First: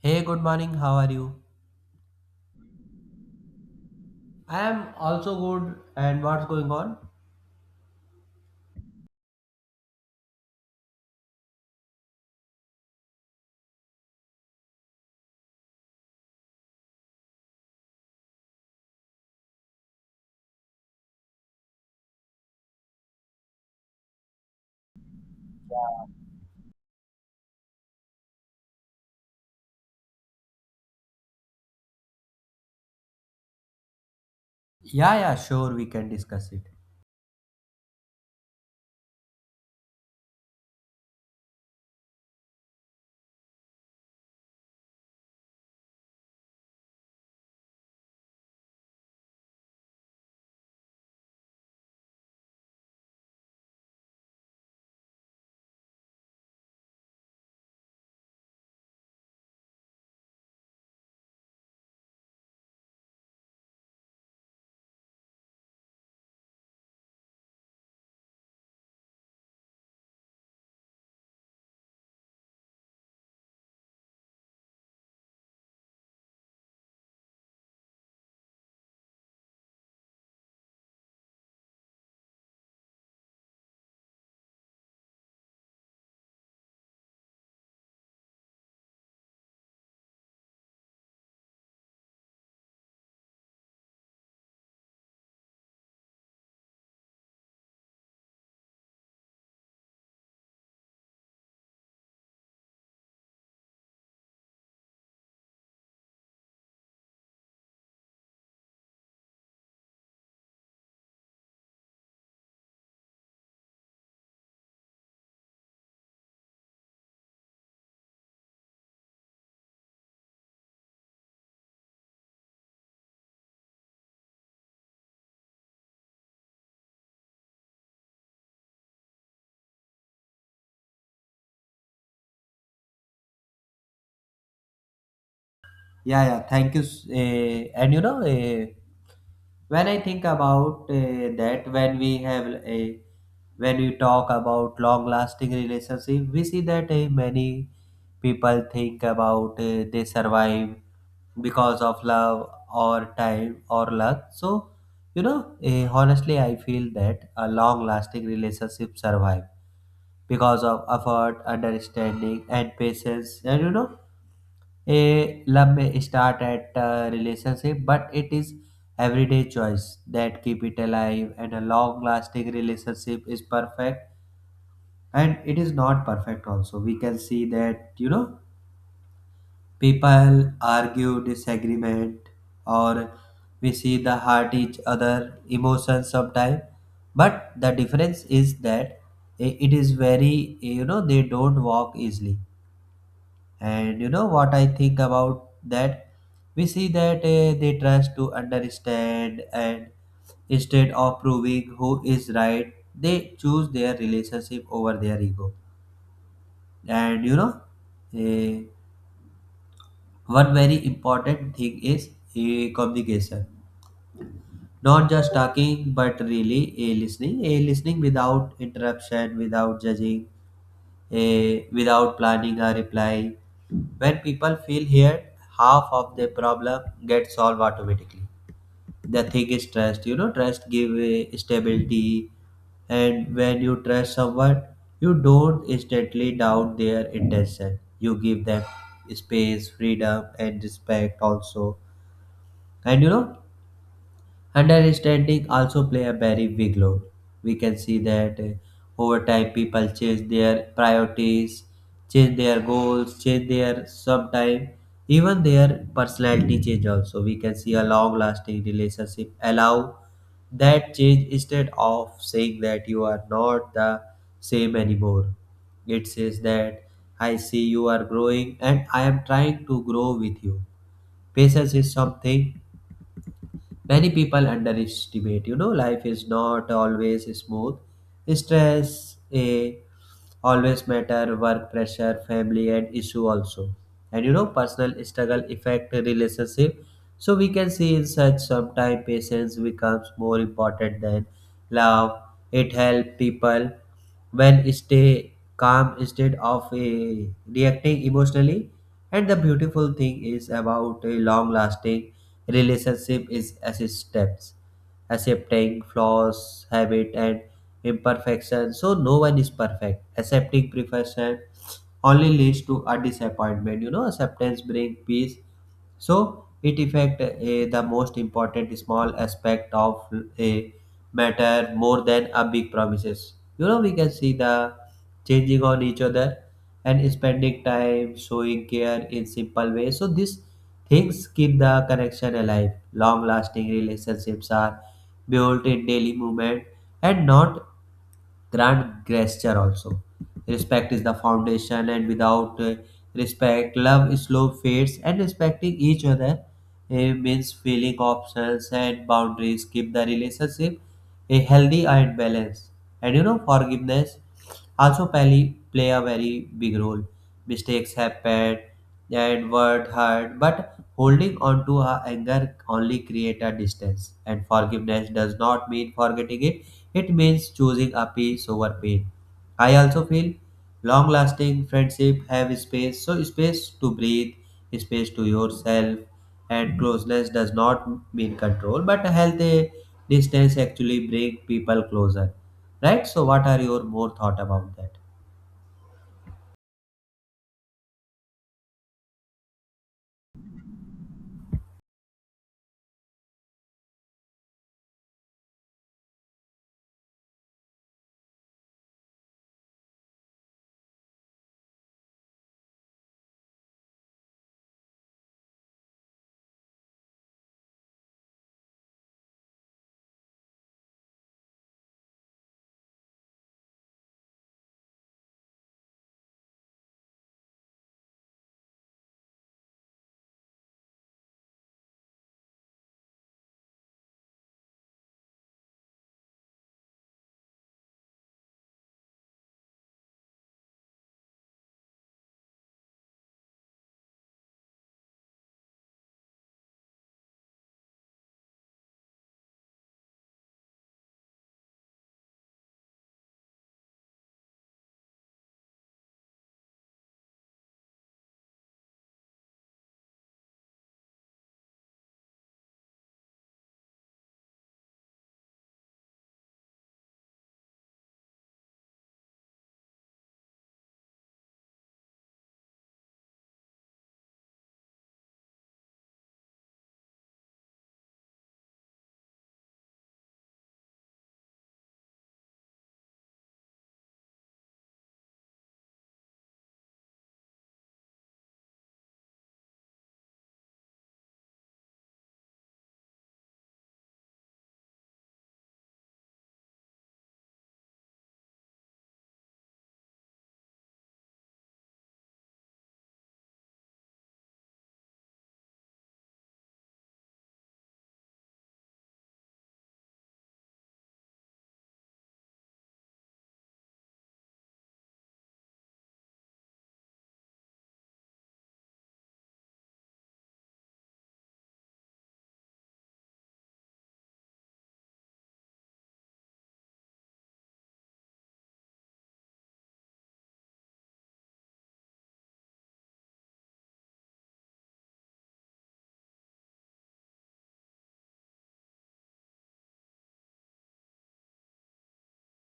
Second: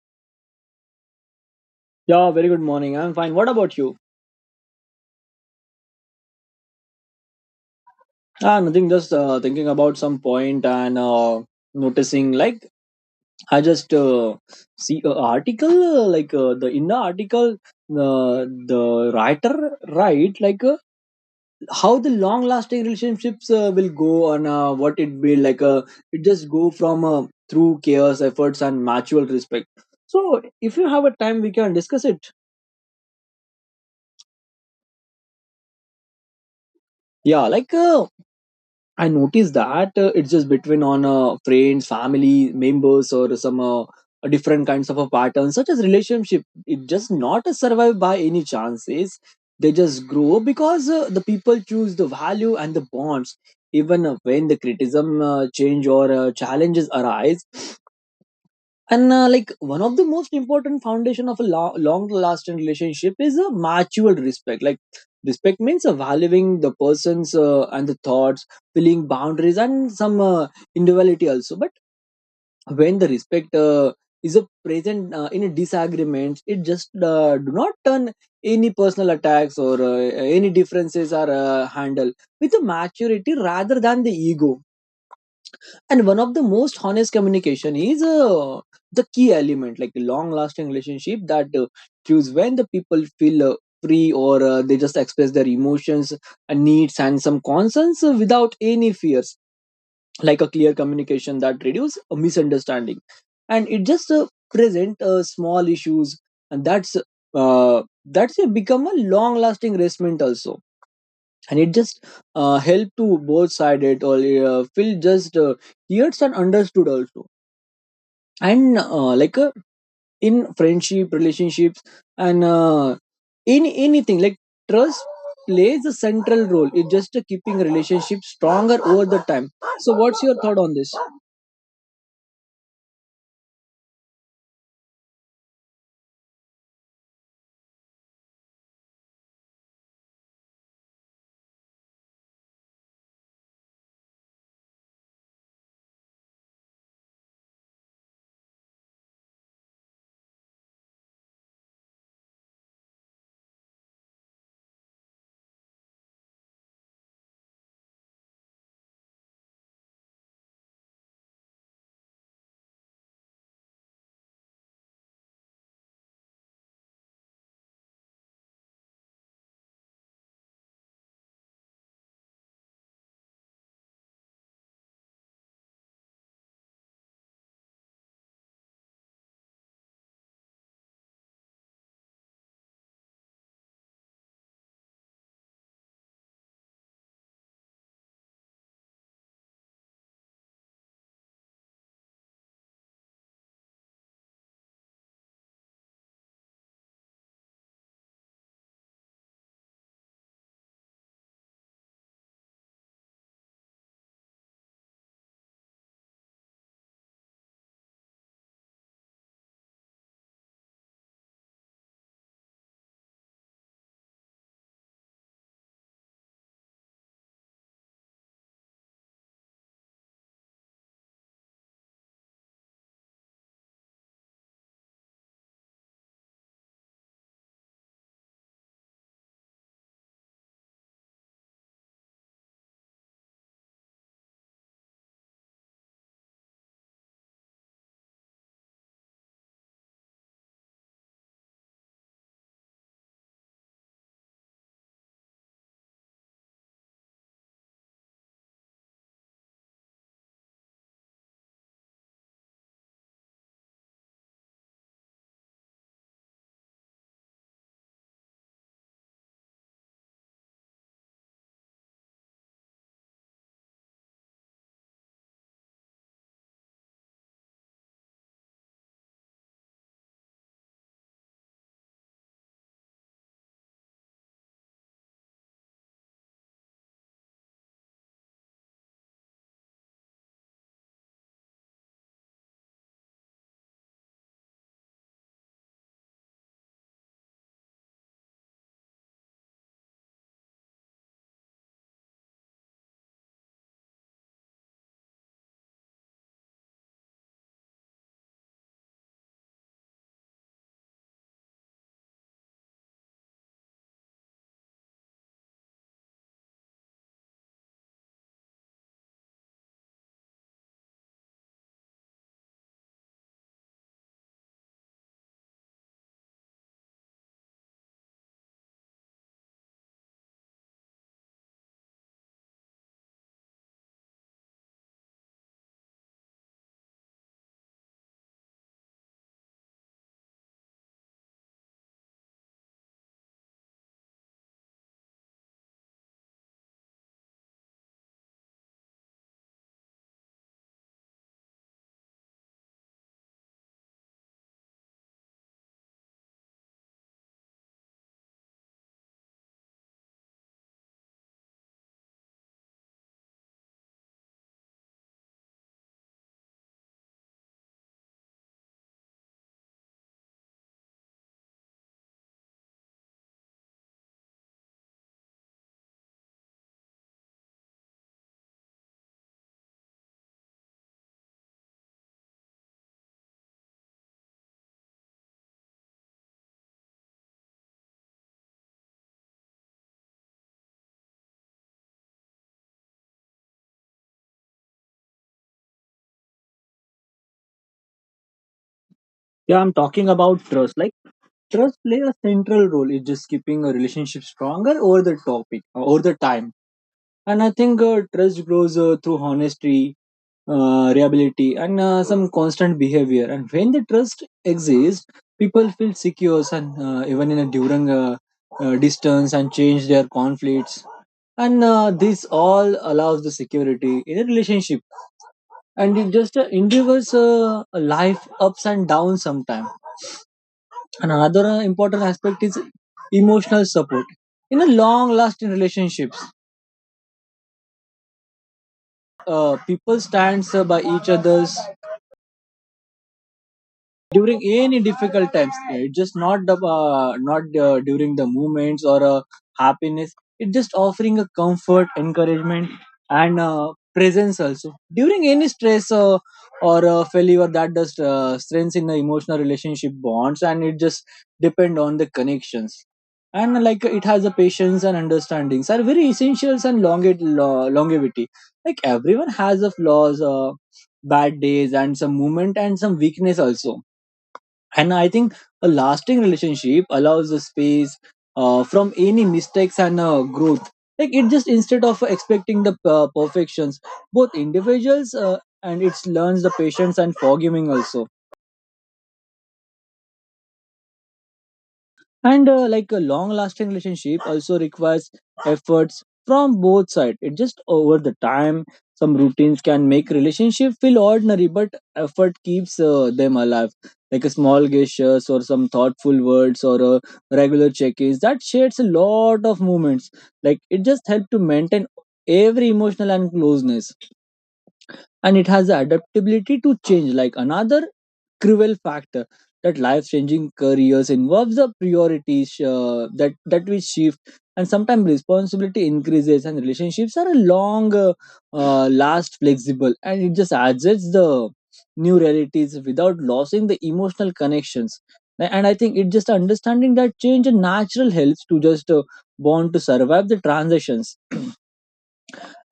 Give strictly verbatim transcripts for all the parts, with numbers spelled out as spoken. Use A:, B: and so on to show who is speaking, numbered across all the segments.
A: Hey, good morning. How are you?
B: Yeah, very good morning. I'm fine. What about you?
A: I am also good. And what's going on?
B: Ah, nothing. Just uh, thinking about some point and uh, noticing. Like I just uh, see a article. Uh, like uh, the in the article, uh, the writer write like uh, how the long lasting relationships uh, will go and uh, what it be like. Uh, it just go from uh, through chaos, efforts, and mutual respect. So if you have a time, we can discuss it.
A: Yeah, yeah, sure. We can discuss it.
B: Yeah, like uh, I noticed that uh, it's just between on uh, friends, family members, or some uh, different kinds of a pattern, such as relationship. It just not survive by any chances. They just grow because uh, the people choose the value and the bonds, even uh, when the criticism uh, change or uh, challenges arise and uh, like one of the most important foundation of a lo- long lasting relationship is a mutual respect. Like respect means uh, valuing the person's uh, and the thoughts, feeling, boundaries, and some uh, individuality also. But when the respect uh, is a present uh, in a disagreement, it just uh, do not turn any personal attacks or uh, any differences are uh, handled with a maturity rather than the ego. And one of the most honest communication is uh, the key element, like a long lasting relationship that uh, choose when the people feel uh, free or uh, they just express their emotions, uh, needs, and some concerns uh, without any fears. Like a clear communication that reduce a misunderstanding, and it just uh, present uh, small issues, and that's uh, that's uh, become a long lasting resentment also. And it just uh, help to both sided or uh, feel just uh, heard and understood also. And uh, like uh, in friendship relationships and uh, in anything, like trust plays a central role in just uh, keeping relationship stronger over the time. So what's your thought on this?
A: Yeah, yeah. Thank you. s- eh, and you know, eh, when I think about eh, that, when we have a, when we talk about long-lasting relationship, we see that eh, many people think about eh, they survive because of love or time or luck. So, you know, eh, honestly, I feel that a long-lasting relationship survive because of effort, understanding, and patience. And you know, a love may start at a relationship, but it is everyday choice that keep it alive. And a long-lasting relationship is perfect, and it is not perfect. Also, we can see that you know people argue, disagreement, or we see the hurt each other emotions sometimes. But the difference is that i- it is very. You know they don't walk easily. And you know what I think about that? We see that uh, they trust to understand, and instead of proving who is right, they choose their relationship over their ego. And you know, eh, one very important thing is eh, communication. Not just talking, but really eh, listening. Eh, listening without interruption, without judging, eh, without planning a reply. When people feel heard, half of their problem gets solved automatically. The thing is trust. You know, trust give eh, stability, and when you trust someone, you don't instantly doubt their intention. You give them space, freedom, and respect also. And you know, understanding also play a very big role. We can see that uh, over time people change their priorities, change their goals, change their sometime even their personality change also. We can see a long lasting relationship allow that change instead of saying that you are not the same anymore. It says that I see you are growing and I am trying to grow with you. Patience is something many people underestimate. You know, life is not always smooth. Stress a always matter, work pressure, family and issue also. And you know, personal struggle affect relationship. So we can see in such sometime patience becomes more important than love. It help people when stay calm instead of eh, reacting emotionally, and the beautiful thing is about a long lasting relationship is acceptance, accepting flaws habit and imperfection. So no one is perfect, accepting perfection only leads to a disappointment. You know acceptance brings peace. So it affect eh, the most important small aspect of a matter more than a big promises. You know we can see the changing on each other and spending time showing care in simple ways. So these things keep the connection alive. Long lasting relationships are built in daily movement and not grand gesture also. Respect is the foundation, and without uh, respect, love slow fades. And respecting each other uh, means feeling options and boundaries keep the relationship a healthy and balanced. And you know, forgiveness also play, play a very big role. Mistakes happen and Edward hurt, but holding on to our anger only create a distance. And forgiveness does not mean forgetting it; it means choosing a peace over pain. I also feel long-lasting friendship have space, so space to breathe, space to yourself, and closeness does not mean control, but a healthy distance actually bring people closer, right? So what are your more thought about that?
B: Yeah, I'm talking about trust. Like trust play a central role in just keeping a relationship stronger over the topic, over the time. And I think uh, trust grows uh, through honesty, uh, reliability, and uh, some constant behavior. And when the trust exists, people feel secure and uh, even in a during uh, uh, distance and change their conflicts, and uh, this all allows the security in a relationship, and it just uh, endures uh, life ups and downs sometimes. And another uh, important aspect is emotional support. In a long lasting relationships, uh, people stands uh, by each others during any difficult times. It just not the uh, not uh, during the moments or uh, happiness. It just offering a comfort, encouragement, and uh, presence also during any stress uh, or uh, failure that does uh, strengths in the emotional relationship bonds, and it just depend on the connections. And like it has the patience and understandings are very essentials and longe- lo- longevity. Like everyone has the flaws, uh, bad days, and some movement and some weakness also. And I think a lasting relationship allows the space uh, from any mistakes and uh, growth. Like it just instead of expecting the uh, perfections, both individuals, uh, and it learns the patience and forgiving also. And uh, like a long lasting relationship also requires efforts from both sides. It just over the time, some routines can make relationship feel ordinary, but effort keeps uh, them alive. Like a small gestures or some thoughtful words or uh, regular check-ins that shares a lot of moments. Like it just helps to maintain every emotional and closeness. And it has the adaptability to change, like another cruel factor that life-changing careers involves the priorities uh, that that we shift, and sometimes responsibility increases and relationships are a long uh, uh, last flexible, and it just adjusts the new realities without losing the emotional connections. A- and I think it just understanding that change and natural helps to just uh, born to survive the transitions.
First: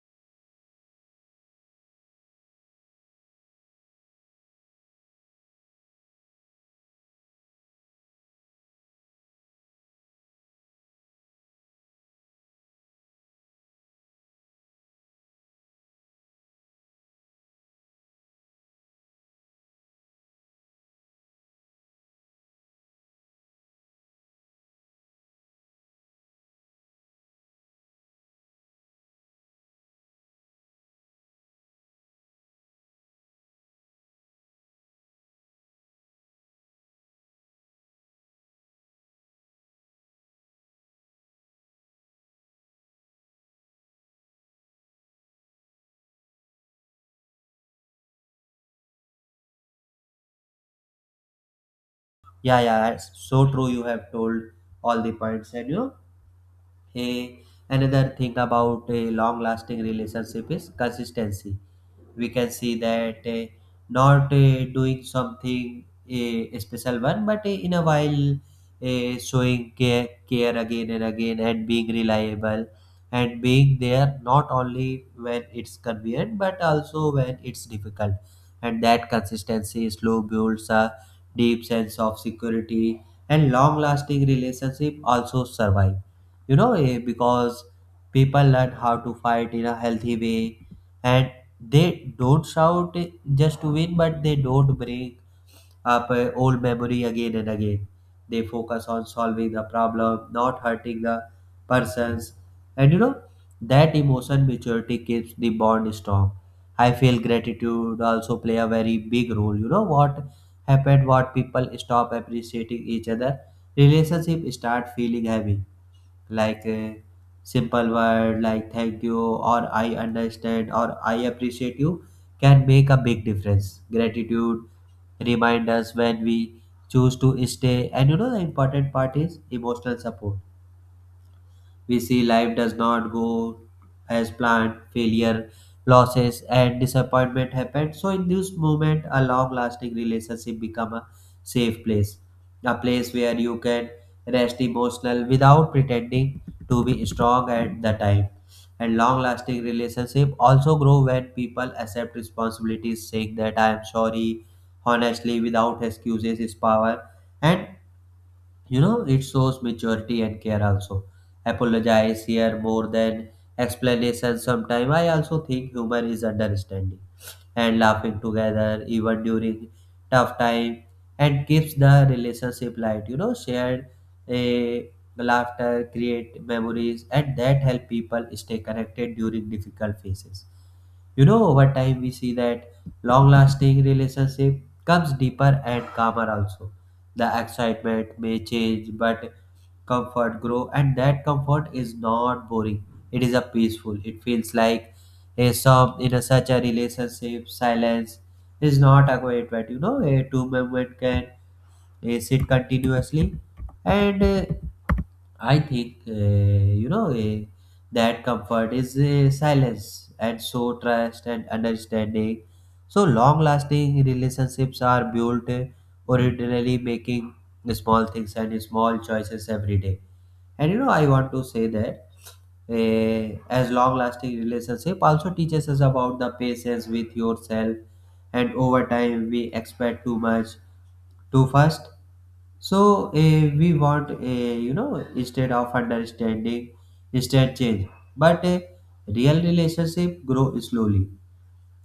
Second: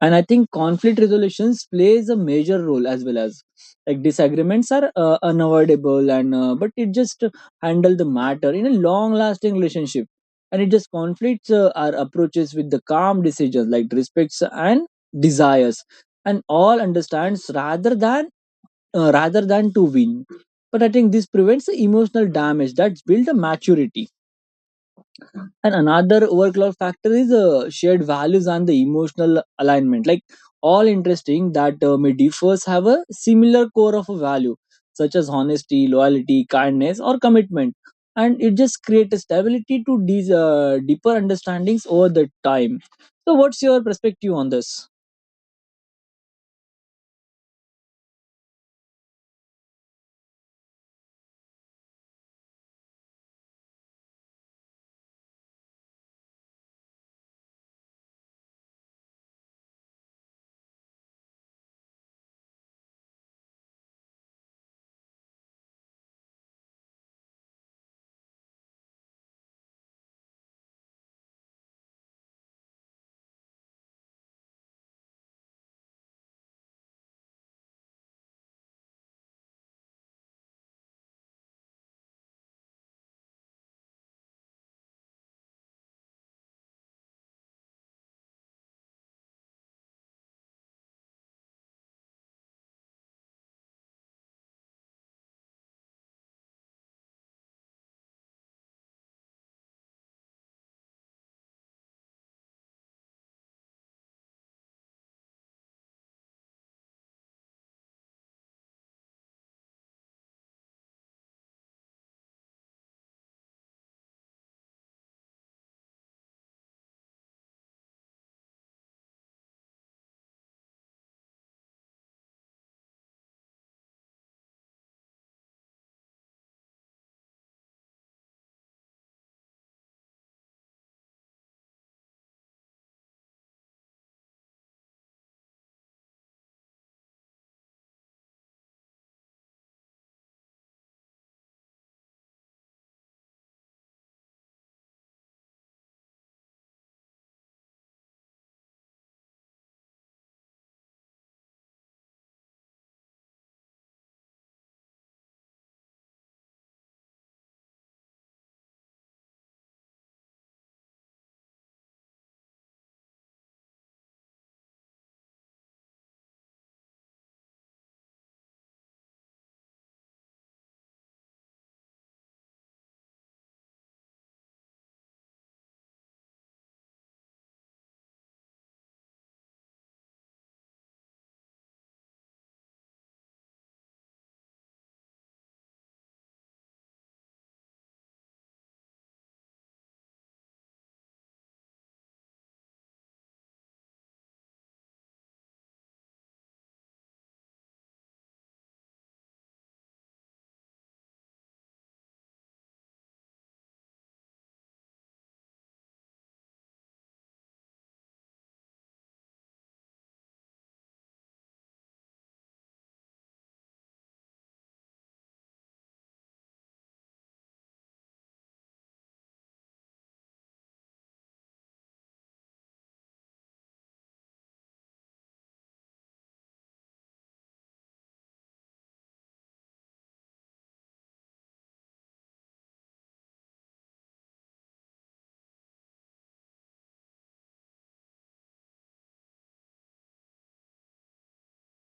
B: And I think conflict resolutions plays a major role as well. As like disagreements are uh, unavoidable, and uh, but it just handle the matter in a long lasting relationship. And it just conflicts uh, our approaches with the calm decisions, like respects and desires and all understands rather than uh, rather than to win. But I think this prevents the emotional damage that's built a maturity. And another overcloud factor is uh, shared values and the emotional alignment. Like all interesting that uh, may differs have a similar core of a value, such as honesty, loyalty, kindness, or commitment. And it just creates a stability to these uh, deeper understandings over the time. So, what's your perspective on this?
A: Yeah, yeah, that's so true. You have told all the points. And you know A, another thing about a long lasting relationship is consistency. We can see that uh, not uh, doing something a special one, but uh, in a while, uh, showing care, care again and again, and being reliable, and being there not only when it's convenient but also when it's difficult. And that consistency slow builds a deep sense of security, and long lasting relationship also survive, you know eh, because people learn how to fight in a healthy way, and they don't shout, eh, just to win, but they don't bring up eh, old memory again and again. They focus on solving the problem, not hurting the persons. And you know that emotion maturity keeps the bond strong. I feel gratitude also play a very big role. You know what happened, what people stop appreciating each other, relationship start feeling heavy. Like a simple word like thank you or I understand or I appreciate you can make a big difference. Gratitude remind us when we choose to stay. And you know the important part is emotional support. We see life does not go as planned. Failure, losses, and disappointment happen. So in this moment, a long-lasting relationship become a safe place, a place where you can rest emotional without pretending to be strong at the time. And long-lasting relationship also grow when people accept responsibilities, saying that I am sorry honestly without excuses is power. And you know, it shows maturity and care also. Apologize here more than explanation. Sometimes I also think humor is understanding, and laughing together even during tough time, and keeps the relationship light. You know shared a laughter create memories, and that help people stay connected during difficult phases. You know over time we see that long lasting relationship comes deeper and calmer also. The excitement may change, but comfort grow and that comfort is not boring. It is a peaceful. It feels like a some in a such a relationship. Silence is not a quiet, but you know a two moment can uh, sit continuously. And uh, I think uh, you know uh, that comfort is uh, silence. And so trust and understanding. So long lasting relationships are built uh, originally making small things and small choices every day. And you know, I want to say that eh, as long-lasting relationship also teaches us about the patience with yourself, and over time we expect too much too fast. So eh, we want, eh, you know, instead of understanding, instead change. But a real relationship grow slowly,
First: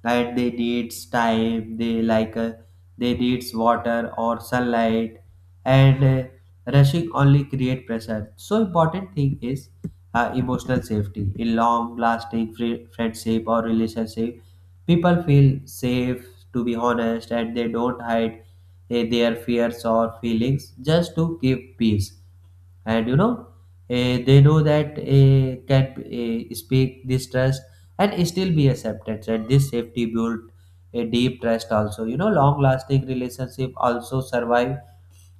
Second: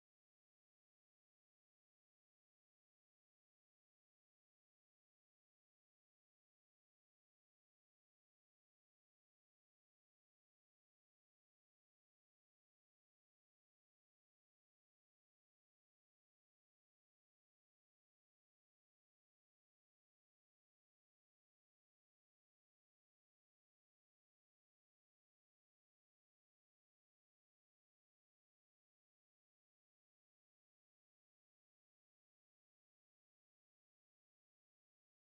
A: right? They needs time. They like uh, they needs water or sunlight, and uh, rushing only create pressure. So important thing is uh, emotional safety in long lasting fri friendship or relationship. People feel safe to be honest, and they don't hide eh, their fears or feelings just to give peace. And you know eh, they know that eh, can eh, speak this trust and still be accepted, and this safety built a deep trust also. You know long lasting relationship also survive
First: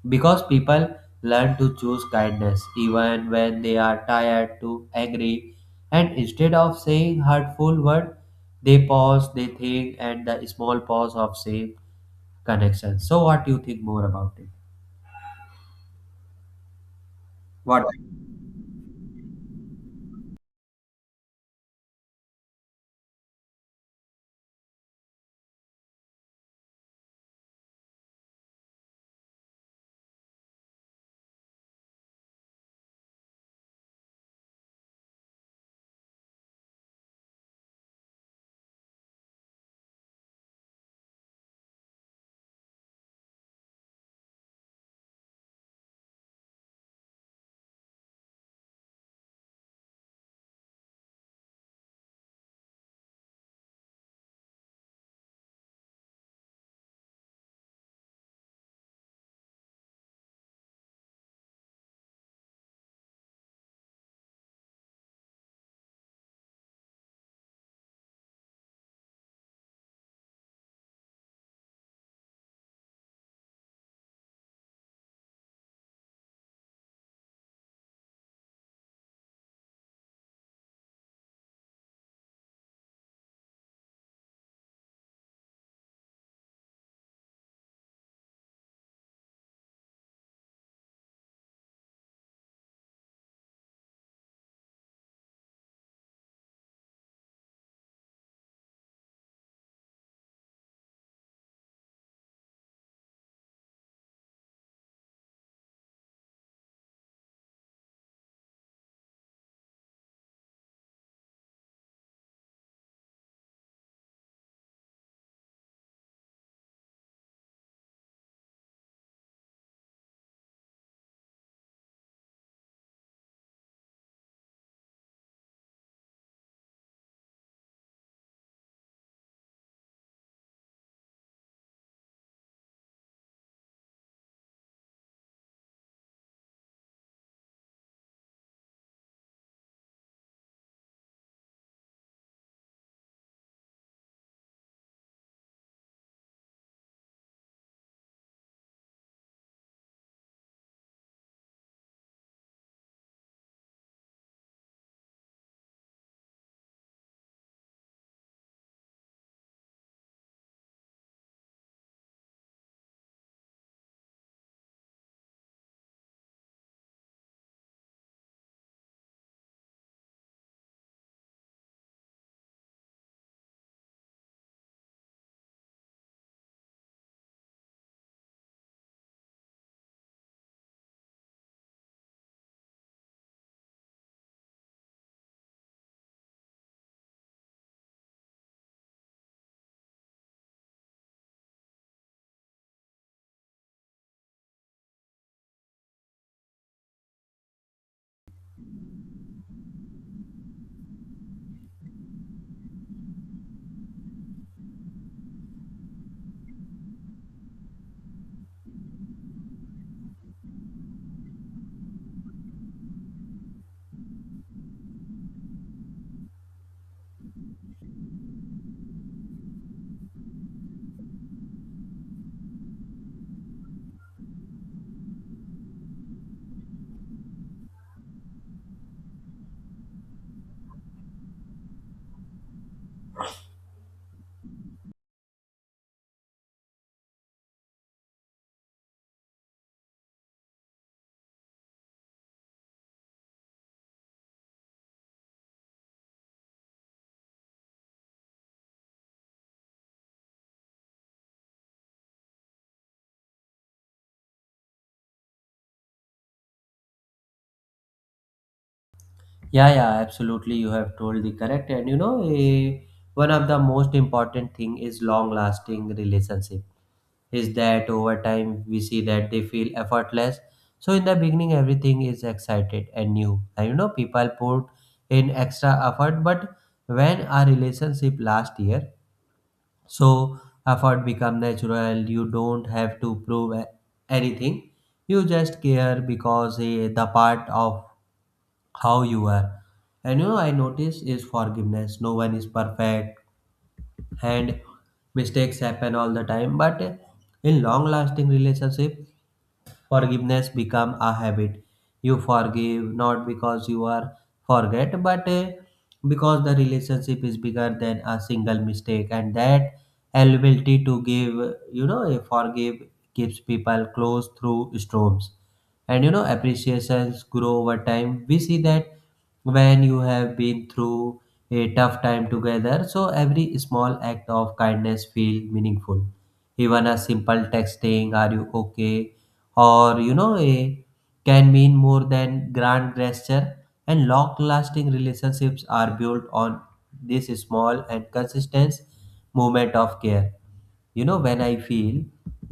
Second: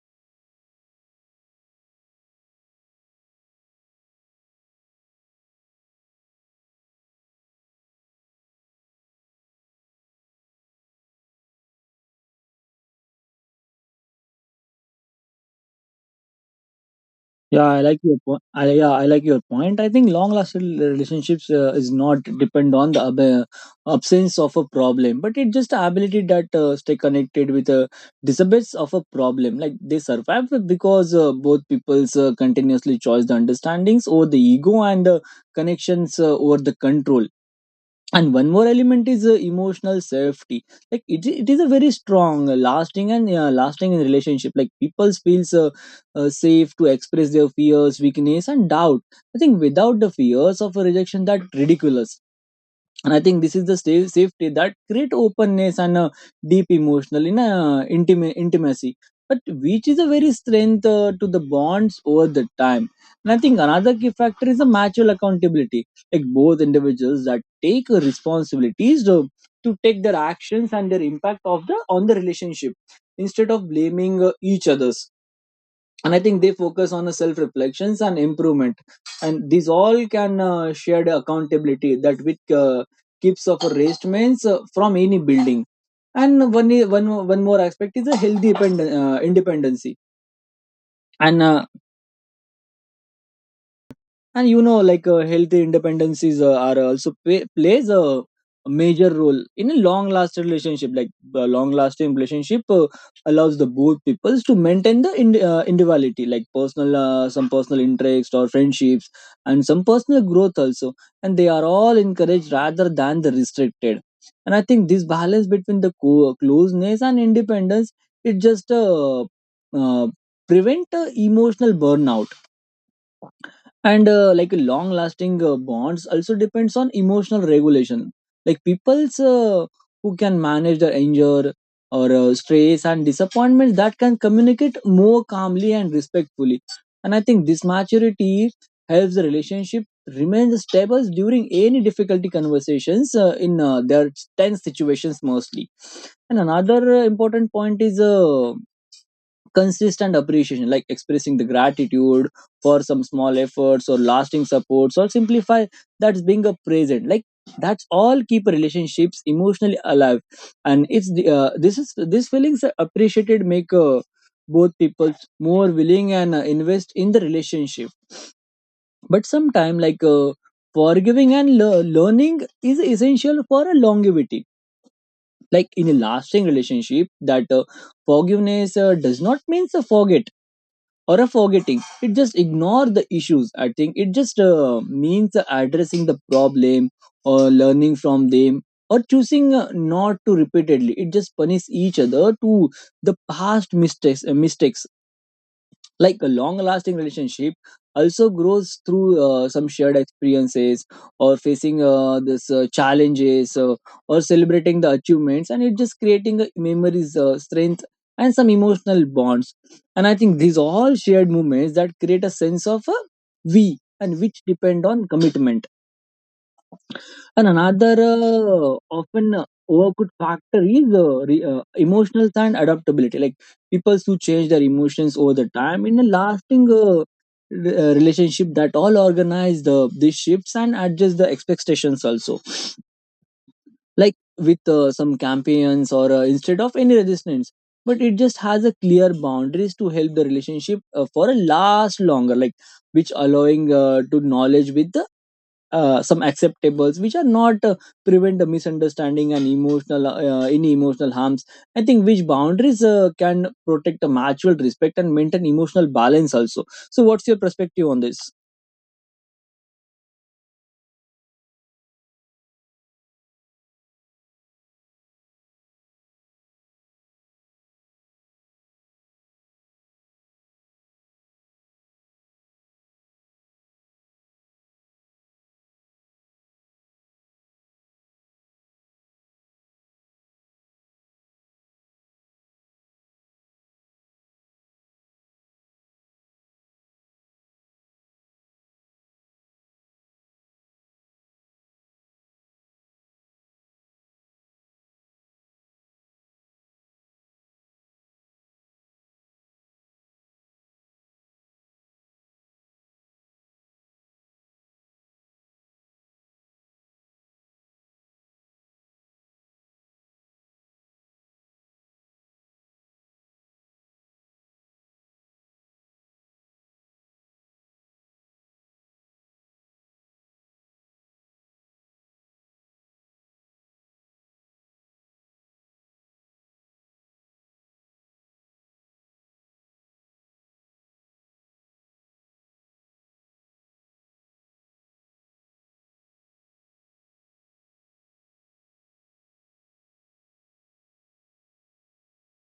A: because people learn to choose kindness even when they are tired to angry. And instead of saying hurtful word, they pause, they think, and the small pause of same connection. So what do you think more about it?
B: Yeah, I
A: What?
B: like your point. I, yeah, I like your point. I think long-lasting relationships uh, is not depend on the ab- uh, absence of a problem, but it just the ability that uh, stay connected with a dissipates of a problem. Like they survive because uh, both people's uh, continuously choice the understandings over the ego and the connections uh, over the control. And one more element is uh, emotional safety. Like it, it is a very strong uh, lasting and uh, lasting in relationship. Like people feels uh, uh, safe to express their fears, weakness, and doubt, I think, without the fears of a rejection that ridiculous. And I think this is the safe, safety that create openness and uh, deep emotional in uh, intima- intimacy, but which is a very strength uh, to the bonds over the time. And I think another key factor is the mutual accountability. Like both individuals that take uh, responsibilities to, to take their actions and their impact of the on the relationship instead of blaming uh, each others. And I think they focus on the self reflections and improvement, and these all can uh, shared accountability that which uh, keeps of raised means uh, from any building. And one one one more aspect is a healthy pend- uh, independency. And uh, and you know like uh, healthy independencies uh, are also play, plays a major role in a long lasting relationship. Like a long lasting relationship uh, allows the both peoples to maintain the ind- uh, individuality, like personal uh, some personal interest or friendships and some personal growth also, and they are all encouraged rather than the restricted. And I think this balance between the co- closeness and independence, it just uh, uh, prevent uh, emotional burnout. And uh, like long lasting uh, bonds also depends on emotional regulation. Like people's uh, who can manage their anger or uh, stress and disappointment that can communicate more calmly and respectfully. And I think this maturity helps the relationship remain stable during any difficulty conversations uh, in uh, their tense situations mostly. And another uh, important point is uh, consistent appreciation, like expressing the gratitude for some small efforts or lasting supports or simplify that's being a present. Like that's all keep relationships emotionally alive. And it's the, uh, this is these feelings are appreciated make uh, both people more willing and uh, invest in the relationship. But sometime like uh, forgiving and le- learning is essential for a longevity. Like in a lasting relationship that uh, forgiveness uh, does not mean to forget or a forgetting. It just ignore the issues, I think. It just uh, means addressing the problem or learning from them or choosing uh, not to repeatedly. It just punish each other to the past mistakes uh, mistakes. Like a long lasting relationship also grows through uh, some shared experiences or facing uh, this uh, challenges, uh, or celebrating the achievements, and it just creating a memories, uh, strength and some emotional bonds. And I think these all shared moments that create a sense of uh, we, and which depend on commitment. And another uh, often overlooked factor is uh, re- uh, emotional and adaptability. Like people who change their emotions over the time in a lasting uh, re- uh, relationship that all organize the these shifts and adjust the expectations also. Like with uh, some campaigns or uh, instead of any resistance, but it just has a clear boundaries to help the relationship uh, for a last longer. Like which allowing uh, to knowledge with the uh, some acceptables which are not uh, prevent the misunderstanding and emotional uh, any emotional harms, I think, which boundaries uh, can protect the mutual respect and maintain emotional balance also. So what's your perspective on this?
A: Yeah, yeah, absolutely. You have told the correct. And you know, eh, one of the most important thing is long lasting relationship is that over time we see that they feel effortless. So in the beginning, everything is excited and new. And you know, people put in extra effort, but when a relationship last year, so effort become natural. You don't have to prove a- anything. You just care because eh, the part of how you are. And you know, I notice is forgiveness. No one is perfect, and mistakes happen all the time. But in long-lasting relationship, forgiveness become a habit. You forgive not because you are forget, but uh, because the relationship is bigger than a single mistake, and that ability to give, you know, a forgive keeps people close through storms. And you know, appreciations grow over time. We see that when you have been through a tough time together, so every small act of kindness feel meaningful, even a simple texting are you okay or you know a, can mean more than grand gesture. And long lasting relationships are built on this small and consistent movement of care. You know when I feel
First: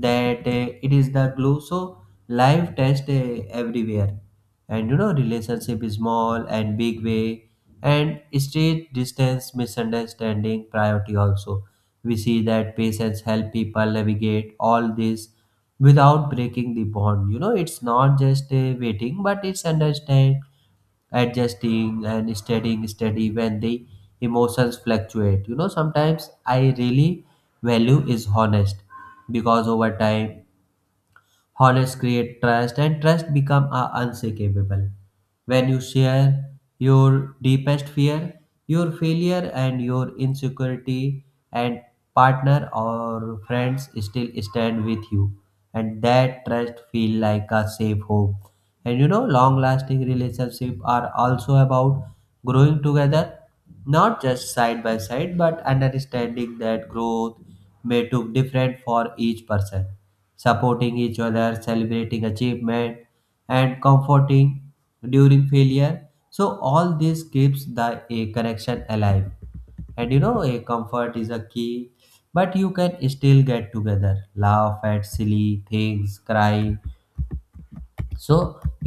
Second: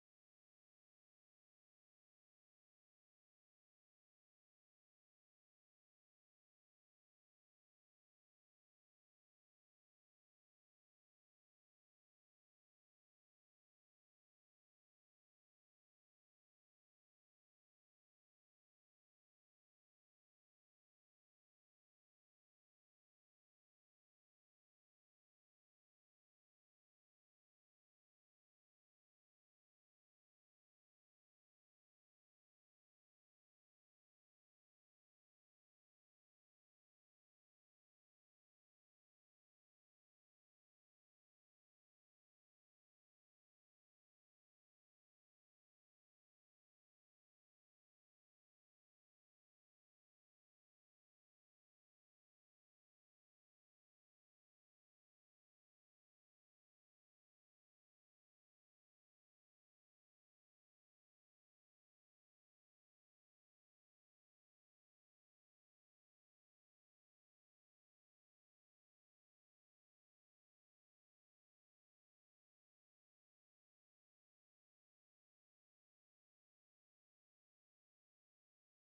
A: that uh, it is the glue. So life test uh, everywhere. And you know relationship is small and big way, and straight distance, misunderstanding, priority also. We see that patients help people navigate all this without breaking the bond. You know it's not just uh, waiting, but it's understand, adjusting, and staying steady when the emotions fluctuate. You know sometimes I really value is honest, because over time honest create trust, and trust become a unshakable. When you share your deepest fear, your failure and your insecurity, and partner or friends still stand with you, and that trust feel like a safe home. And you know, long lasting relationships are also about growing together, not just side by side, but understanding that growth may look different for each person, supporting each other, celebrating achievement, and comforting during failure. So all this keeps the a connection alive. And you know, a comfort is a key, but you can still get together, laugh at silly things, cry, so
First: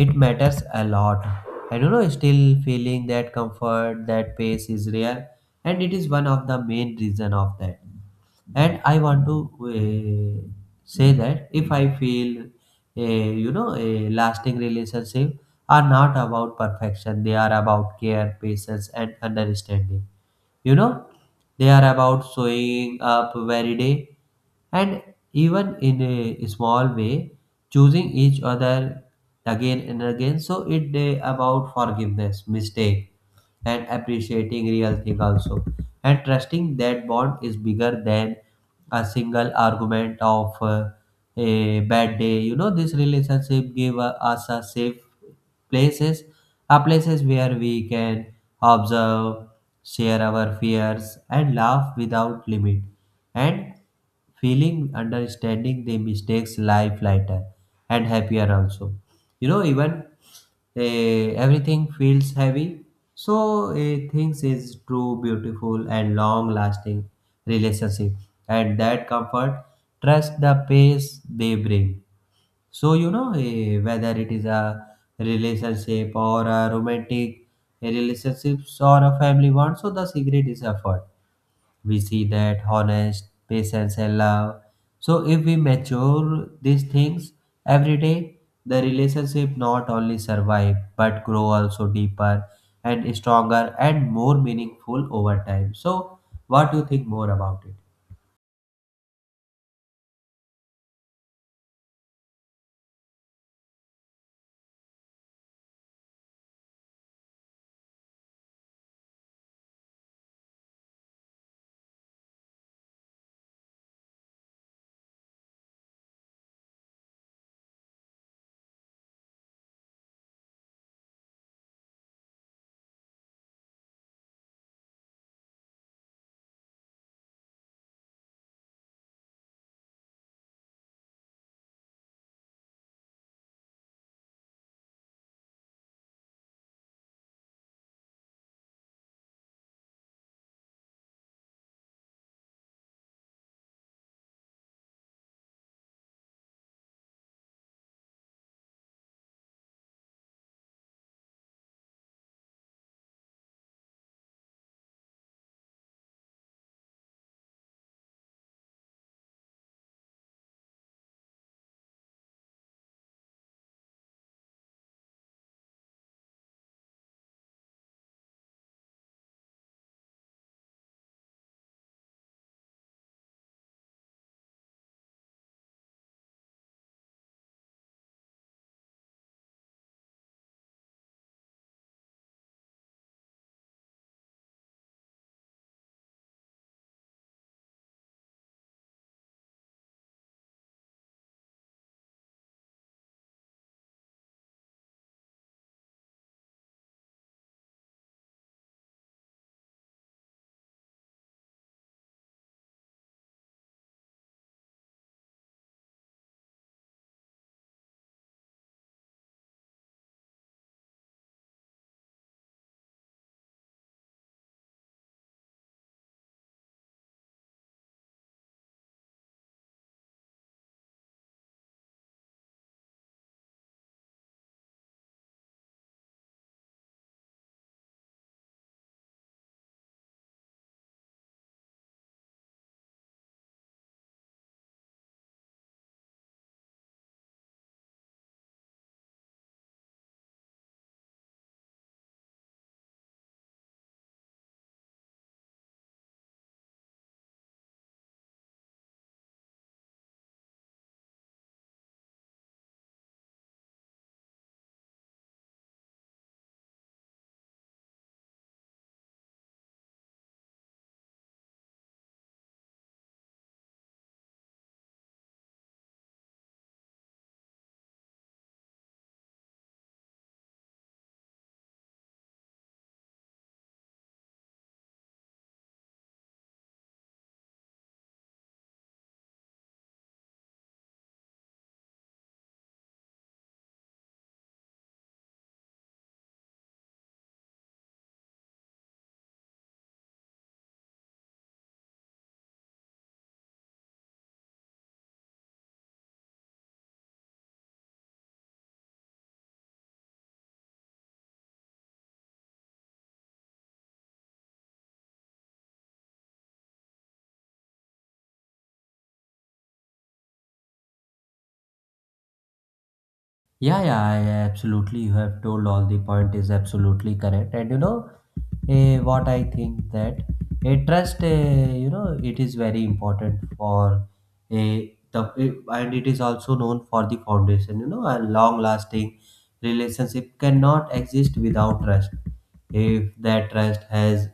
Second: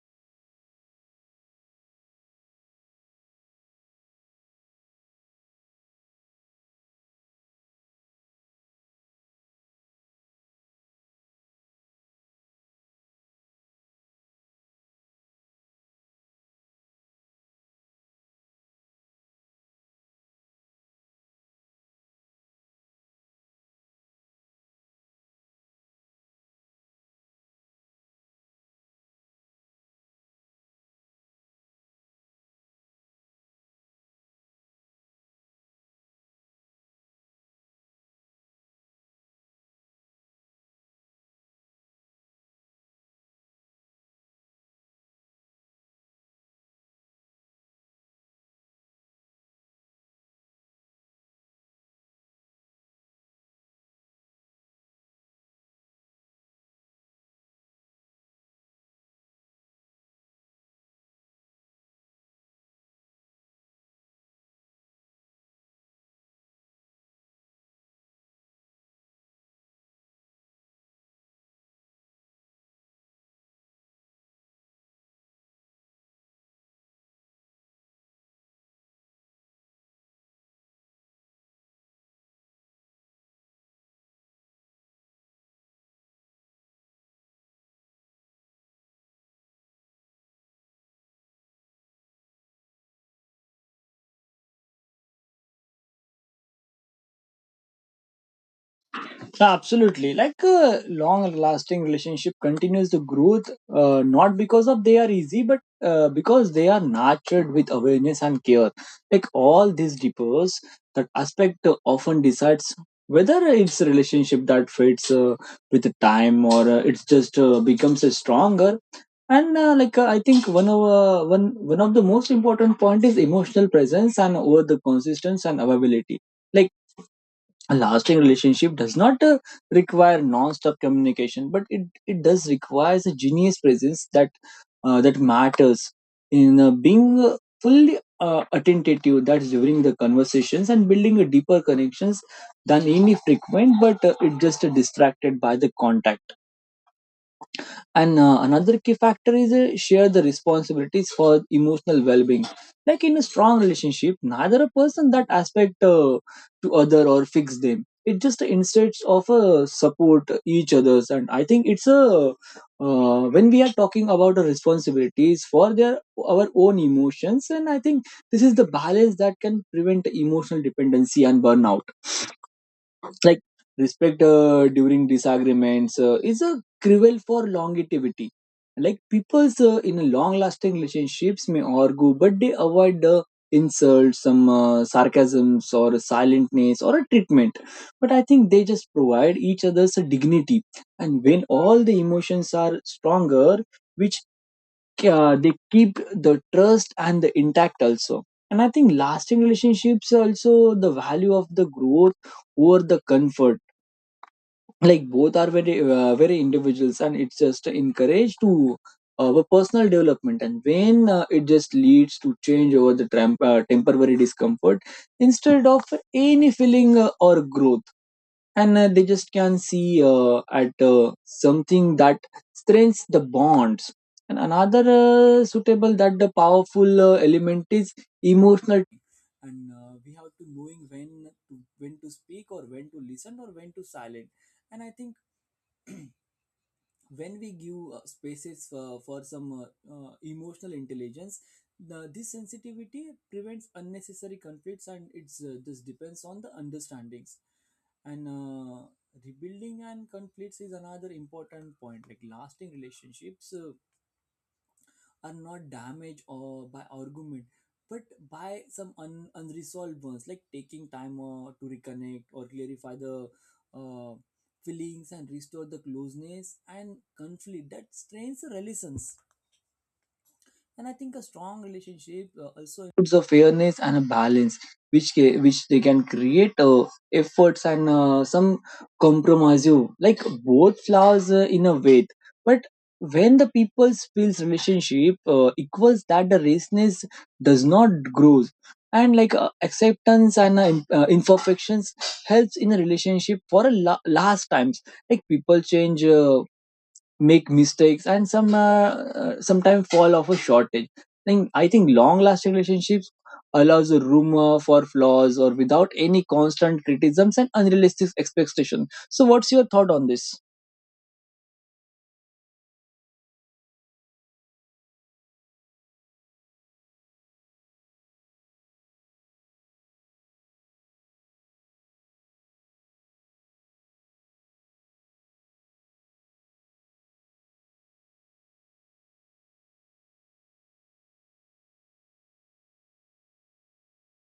A: it matters a lot. I don't know, still feeling that comfort, that pace is rare, and it is one of the main reason of that. And I want to uh, say that if I feel a, you know, a lasting relationship are not about perfection, they are about care, patience and understanding. You know, they are about showing up every day, and even in a small way, choosing each other again and again. So it uh, about forgiveness mistake and appreciating real thing also, and trusting that bond is bigger than a single argument of uh, a bad day. You know, this relationship give uh, us a safe places, are places where we can observe, share our fears, and laugh without limit, and feeling understanding the mistakes life lighter and happier also. You know, even eh, everything feels heavy, so eh, things is true, beautiful, and long lasting relationship, and that comfort, trust the pace they bring. So, you know, eh, whether it is a relationship or a romantic relationships or a family one, so the secret is effort. We see that honest, patience, and love. So, if we mature these things every day, the relationship not only survive but grow also deeper and stronger and more meaningful over time. So, what do you think more about it?
B: Absolutely. Like a long lasting relationship continues to growth, uh, not because of they are easy, but uh, because they are nurtured with awareness and care. Like all these deepers, that aspect uh, often decides whether it's a relationship that fades uh, with the time or uh, it's just uh, becomes a stronger. And uh, like uh, I think one of uh, one one of the most important point is emotional presence and over the consistency and availability. Like a lasting relationship does not uh, require non-stop communication but it, it does requires a genius presence that uh, that matters in uh, being uh, fully uh, attentive that's during the conversations and building a deeper connections than any frequent but uh, it just uh, distracted by the contact and uh, another key factor is uh, share the responsibilities for emotional well-being. Like in a strong relationship, neither a person that aspect uh, to other or fix them. It just instead of uh, support each others, and I think it's a uh, when we are talking about the responsibilities for their our own emotions, and I think this is the balance that can prevent emotional dependency and burnout like respect uh, during disagreements uh, is a cruel for longevity like people's uh, in a long lasting relationships may argue but they avoid the insults some uh, sarcasms or a silentness or a treatment but I think they just provide each other's a dignity and when all the emotions are stronger which uh, they keep the trust and the intact also. And I think lasting relationships also the value of the growth over the comfort like both are very uh, very individuals, and it's just encouraged to uh, our personal development. And when uh, it just leads to change over the tramp, uh, temporary discomfort instead of any feeling uh, or growth, and uh, they just can see uh, at uh, something that strengthens the bonds. And another uh, suitable that the powerful uh, element is emotional and uh, we have to knowing when to when to speak or when to listen or when to silent. And I think when we give uh, spaces for, for some uh, uh, emotional intelligence, the, this sensitivity prevents unnecessary conflicts and it's uh, this depends on the understandings. And uh, Rebuilding and conflicts is another important point like lasting relationships uh, are not damaged or by argument but by some un- unresolved ones like taking time uh, to reconnect or clarify the uh, feelings and restore the closeness and conflict that strains the relations. And I think a strong relationship uh, also includes a fairness and a balance, which ca- which they can create uh, efforts and uh, some compromise. You like both flowers uh, in a way, but when the people feels relationship uh, equals that the raceness does not grow. And like uh, acceptance and uh, im- uh, imperfections helps in a relationship for a la- last times like people change uh, make mistakes and some uh, uh, sometimes fall off a shortage. And I think long lasting relationships allows a room uh, for flaws or without any constant criticisms and unrealistic expectations. So what's your thought on this?
A: Yeah, yeah, I absolutely. You have told all the point is absolutely correct. And you know, eh, what I think that a trust, eh, you know, it is very important for a the eh, and it is also known for the foundation. You know, a long-lasting relationship cannot exist without trust. If that trust has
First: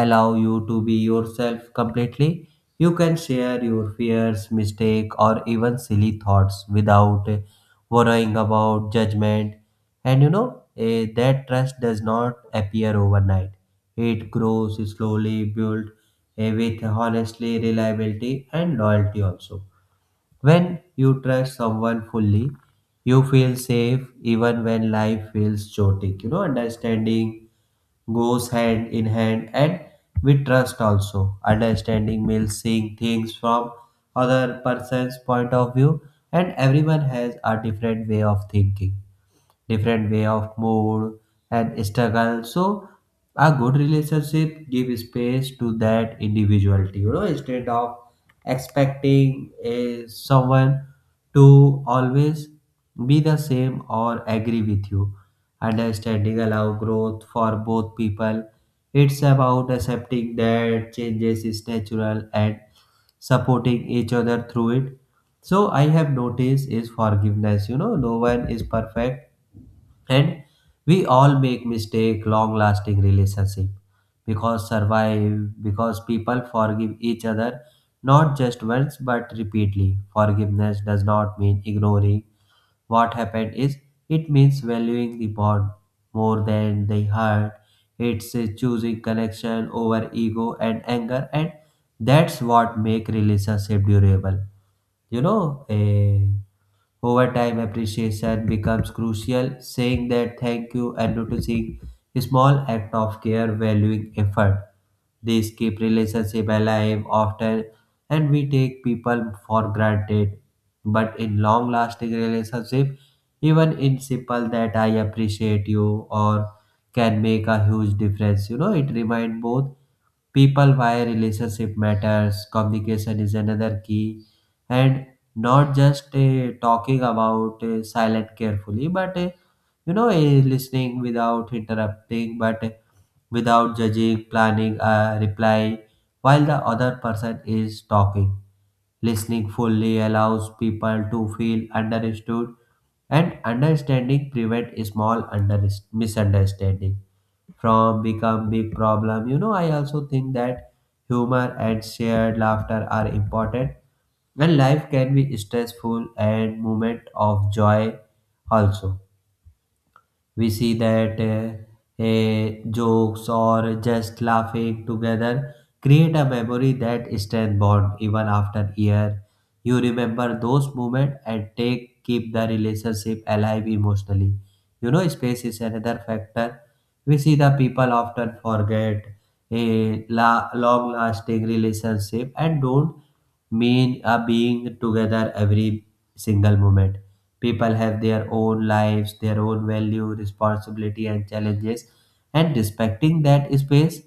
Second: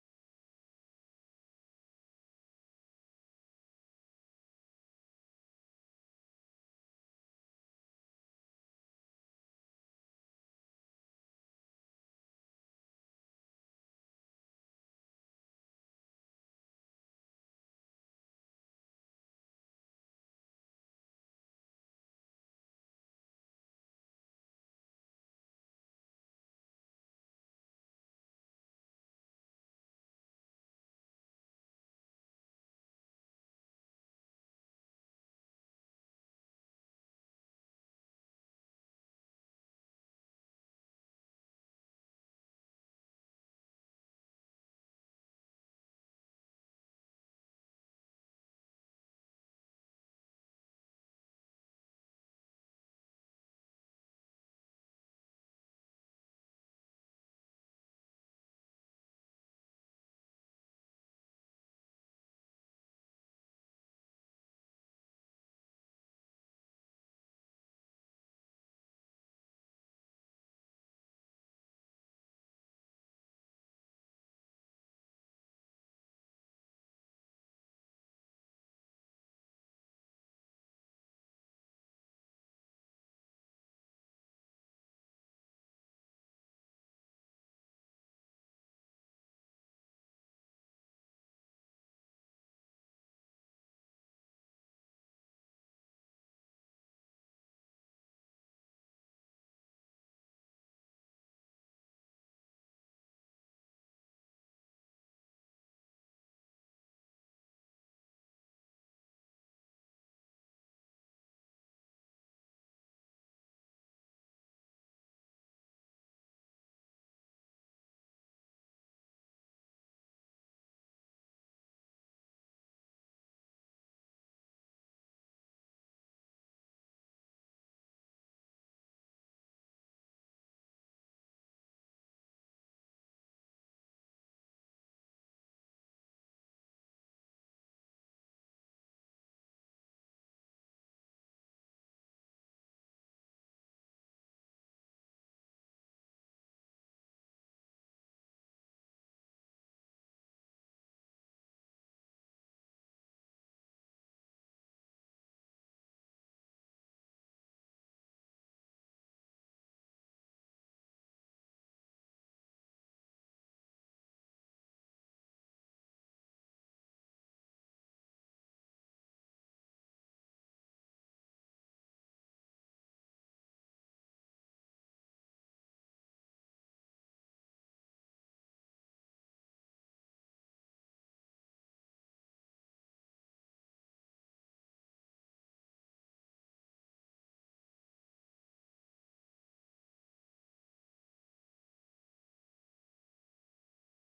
A: allow you to be yourself completely, you can share your fears, mistake, or even silly thoughts without eh, worrying about judgment. And you know, eh, that trust does not appear overnight. It grows slowly, built eh, with honestly reliability and loyalty also. When you trust someone fully, you feel safe even when life feels chaotic. You know, understanding goes hand in hand and with trust also. Understanding means seeing things from other person's point of view, and everyone has a different way of thinking, different way of mood and struggle. So a good relationship give space to that individuality. You know, instead of expecting a, someone to always be the same or agree with you, understanding allow growth for both people. It's about accepting that changes is natural and supporting each other through it. So I have noticed is forgiveness. You know, no one is perfect, and we all make mistake. Long lasting relationship because survive because people forgive each other, not just once but repeatedly. Forgiveness does not mean ignoring what happened is, it means valuing the bond more than the hurt. It's uh, choosing connection over ego and anger, and that's what make relationship durable. You know, eh, over time, appreciation becomes crucial, saying that thank you and noticing small act of care, valuing effort. These keep relationship alive often, and we take people for granted. But in long lasting relationship, even in simple that I appreciate you or can make a huge difference. You know, it reminds both people why relationship matters. Communication is another key, and not just uh, talking about uh, silent carefully, but uh, you know, uh, listening without interrupting, but uh, without judging, planning a reply while the other person is talking. Listening fully allows people to feel understood, and understanding prevent small under- misunderstanding from become big problem. You know, I also think that humor and shared laughter are important when life can be stressful, and moment of joy also. We see that uh, eh, jokes or just laughing together create a memory that strength bond even after year. You remember those moments and take keep the relationship alive emotionally. You know, space is another factor. We see the people often forget a la- long lasting relationship and don't mean are being together every single moment. People have their own lives, their own value, responsibility, and challenges, and respecting that space,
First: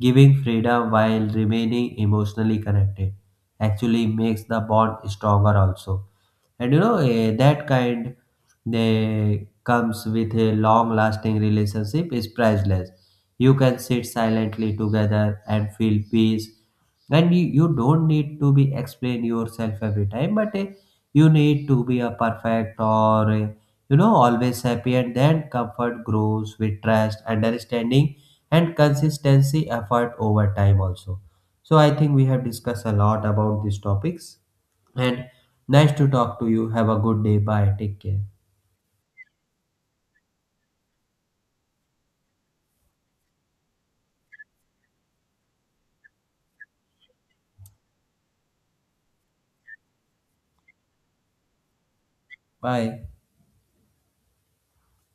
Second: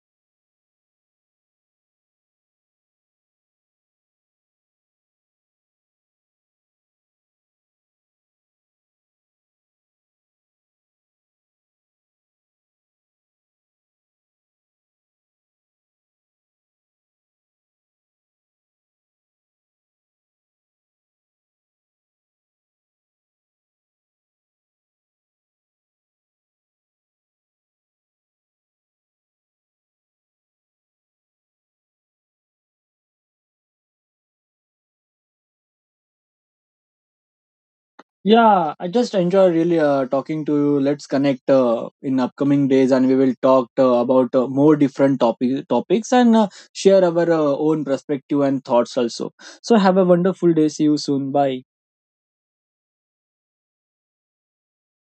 A: giving freedom while remaining emotionally connected, actually makes the bond stronger also. And you know, eh, that kind they comes with a long-lasting relationship is priceless. You can sit silently together and feel peace, and you, you don't need to be explain yourself every time, but eh, you need to be a perfect, or eh, you know, always happy, and then comfort grows with trust, understanding and consistency effort over time also. So I think we have discussed a lot about these topics, and nice to talk to you. Have a good day. Bye, take care.
B: Yeah, I just enjoy really uh, talking to you. Let's connect uh, in upcoming days and we will talk uh, about uh, more different topic- topics and uh, share our uh, own perspective and thoughts also. So have a wonderful day, see you soon, bye.
A: Bye.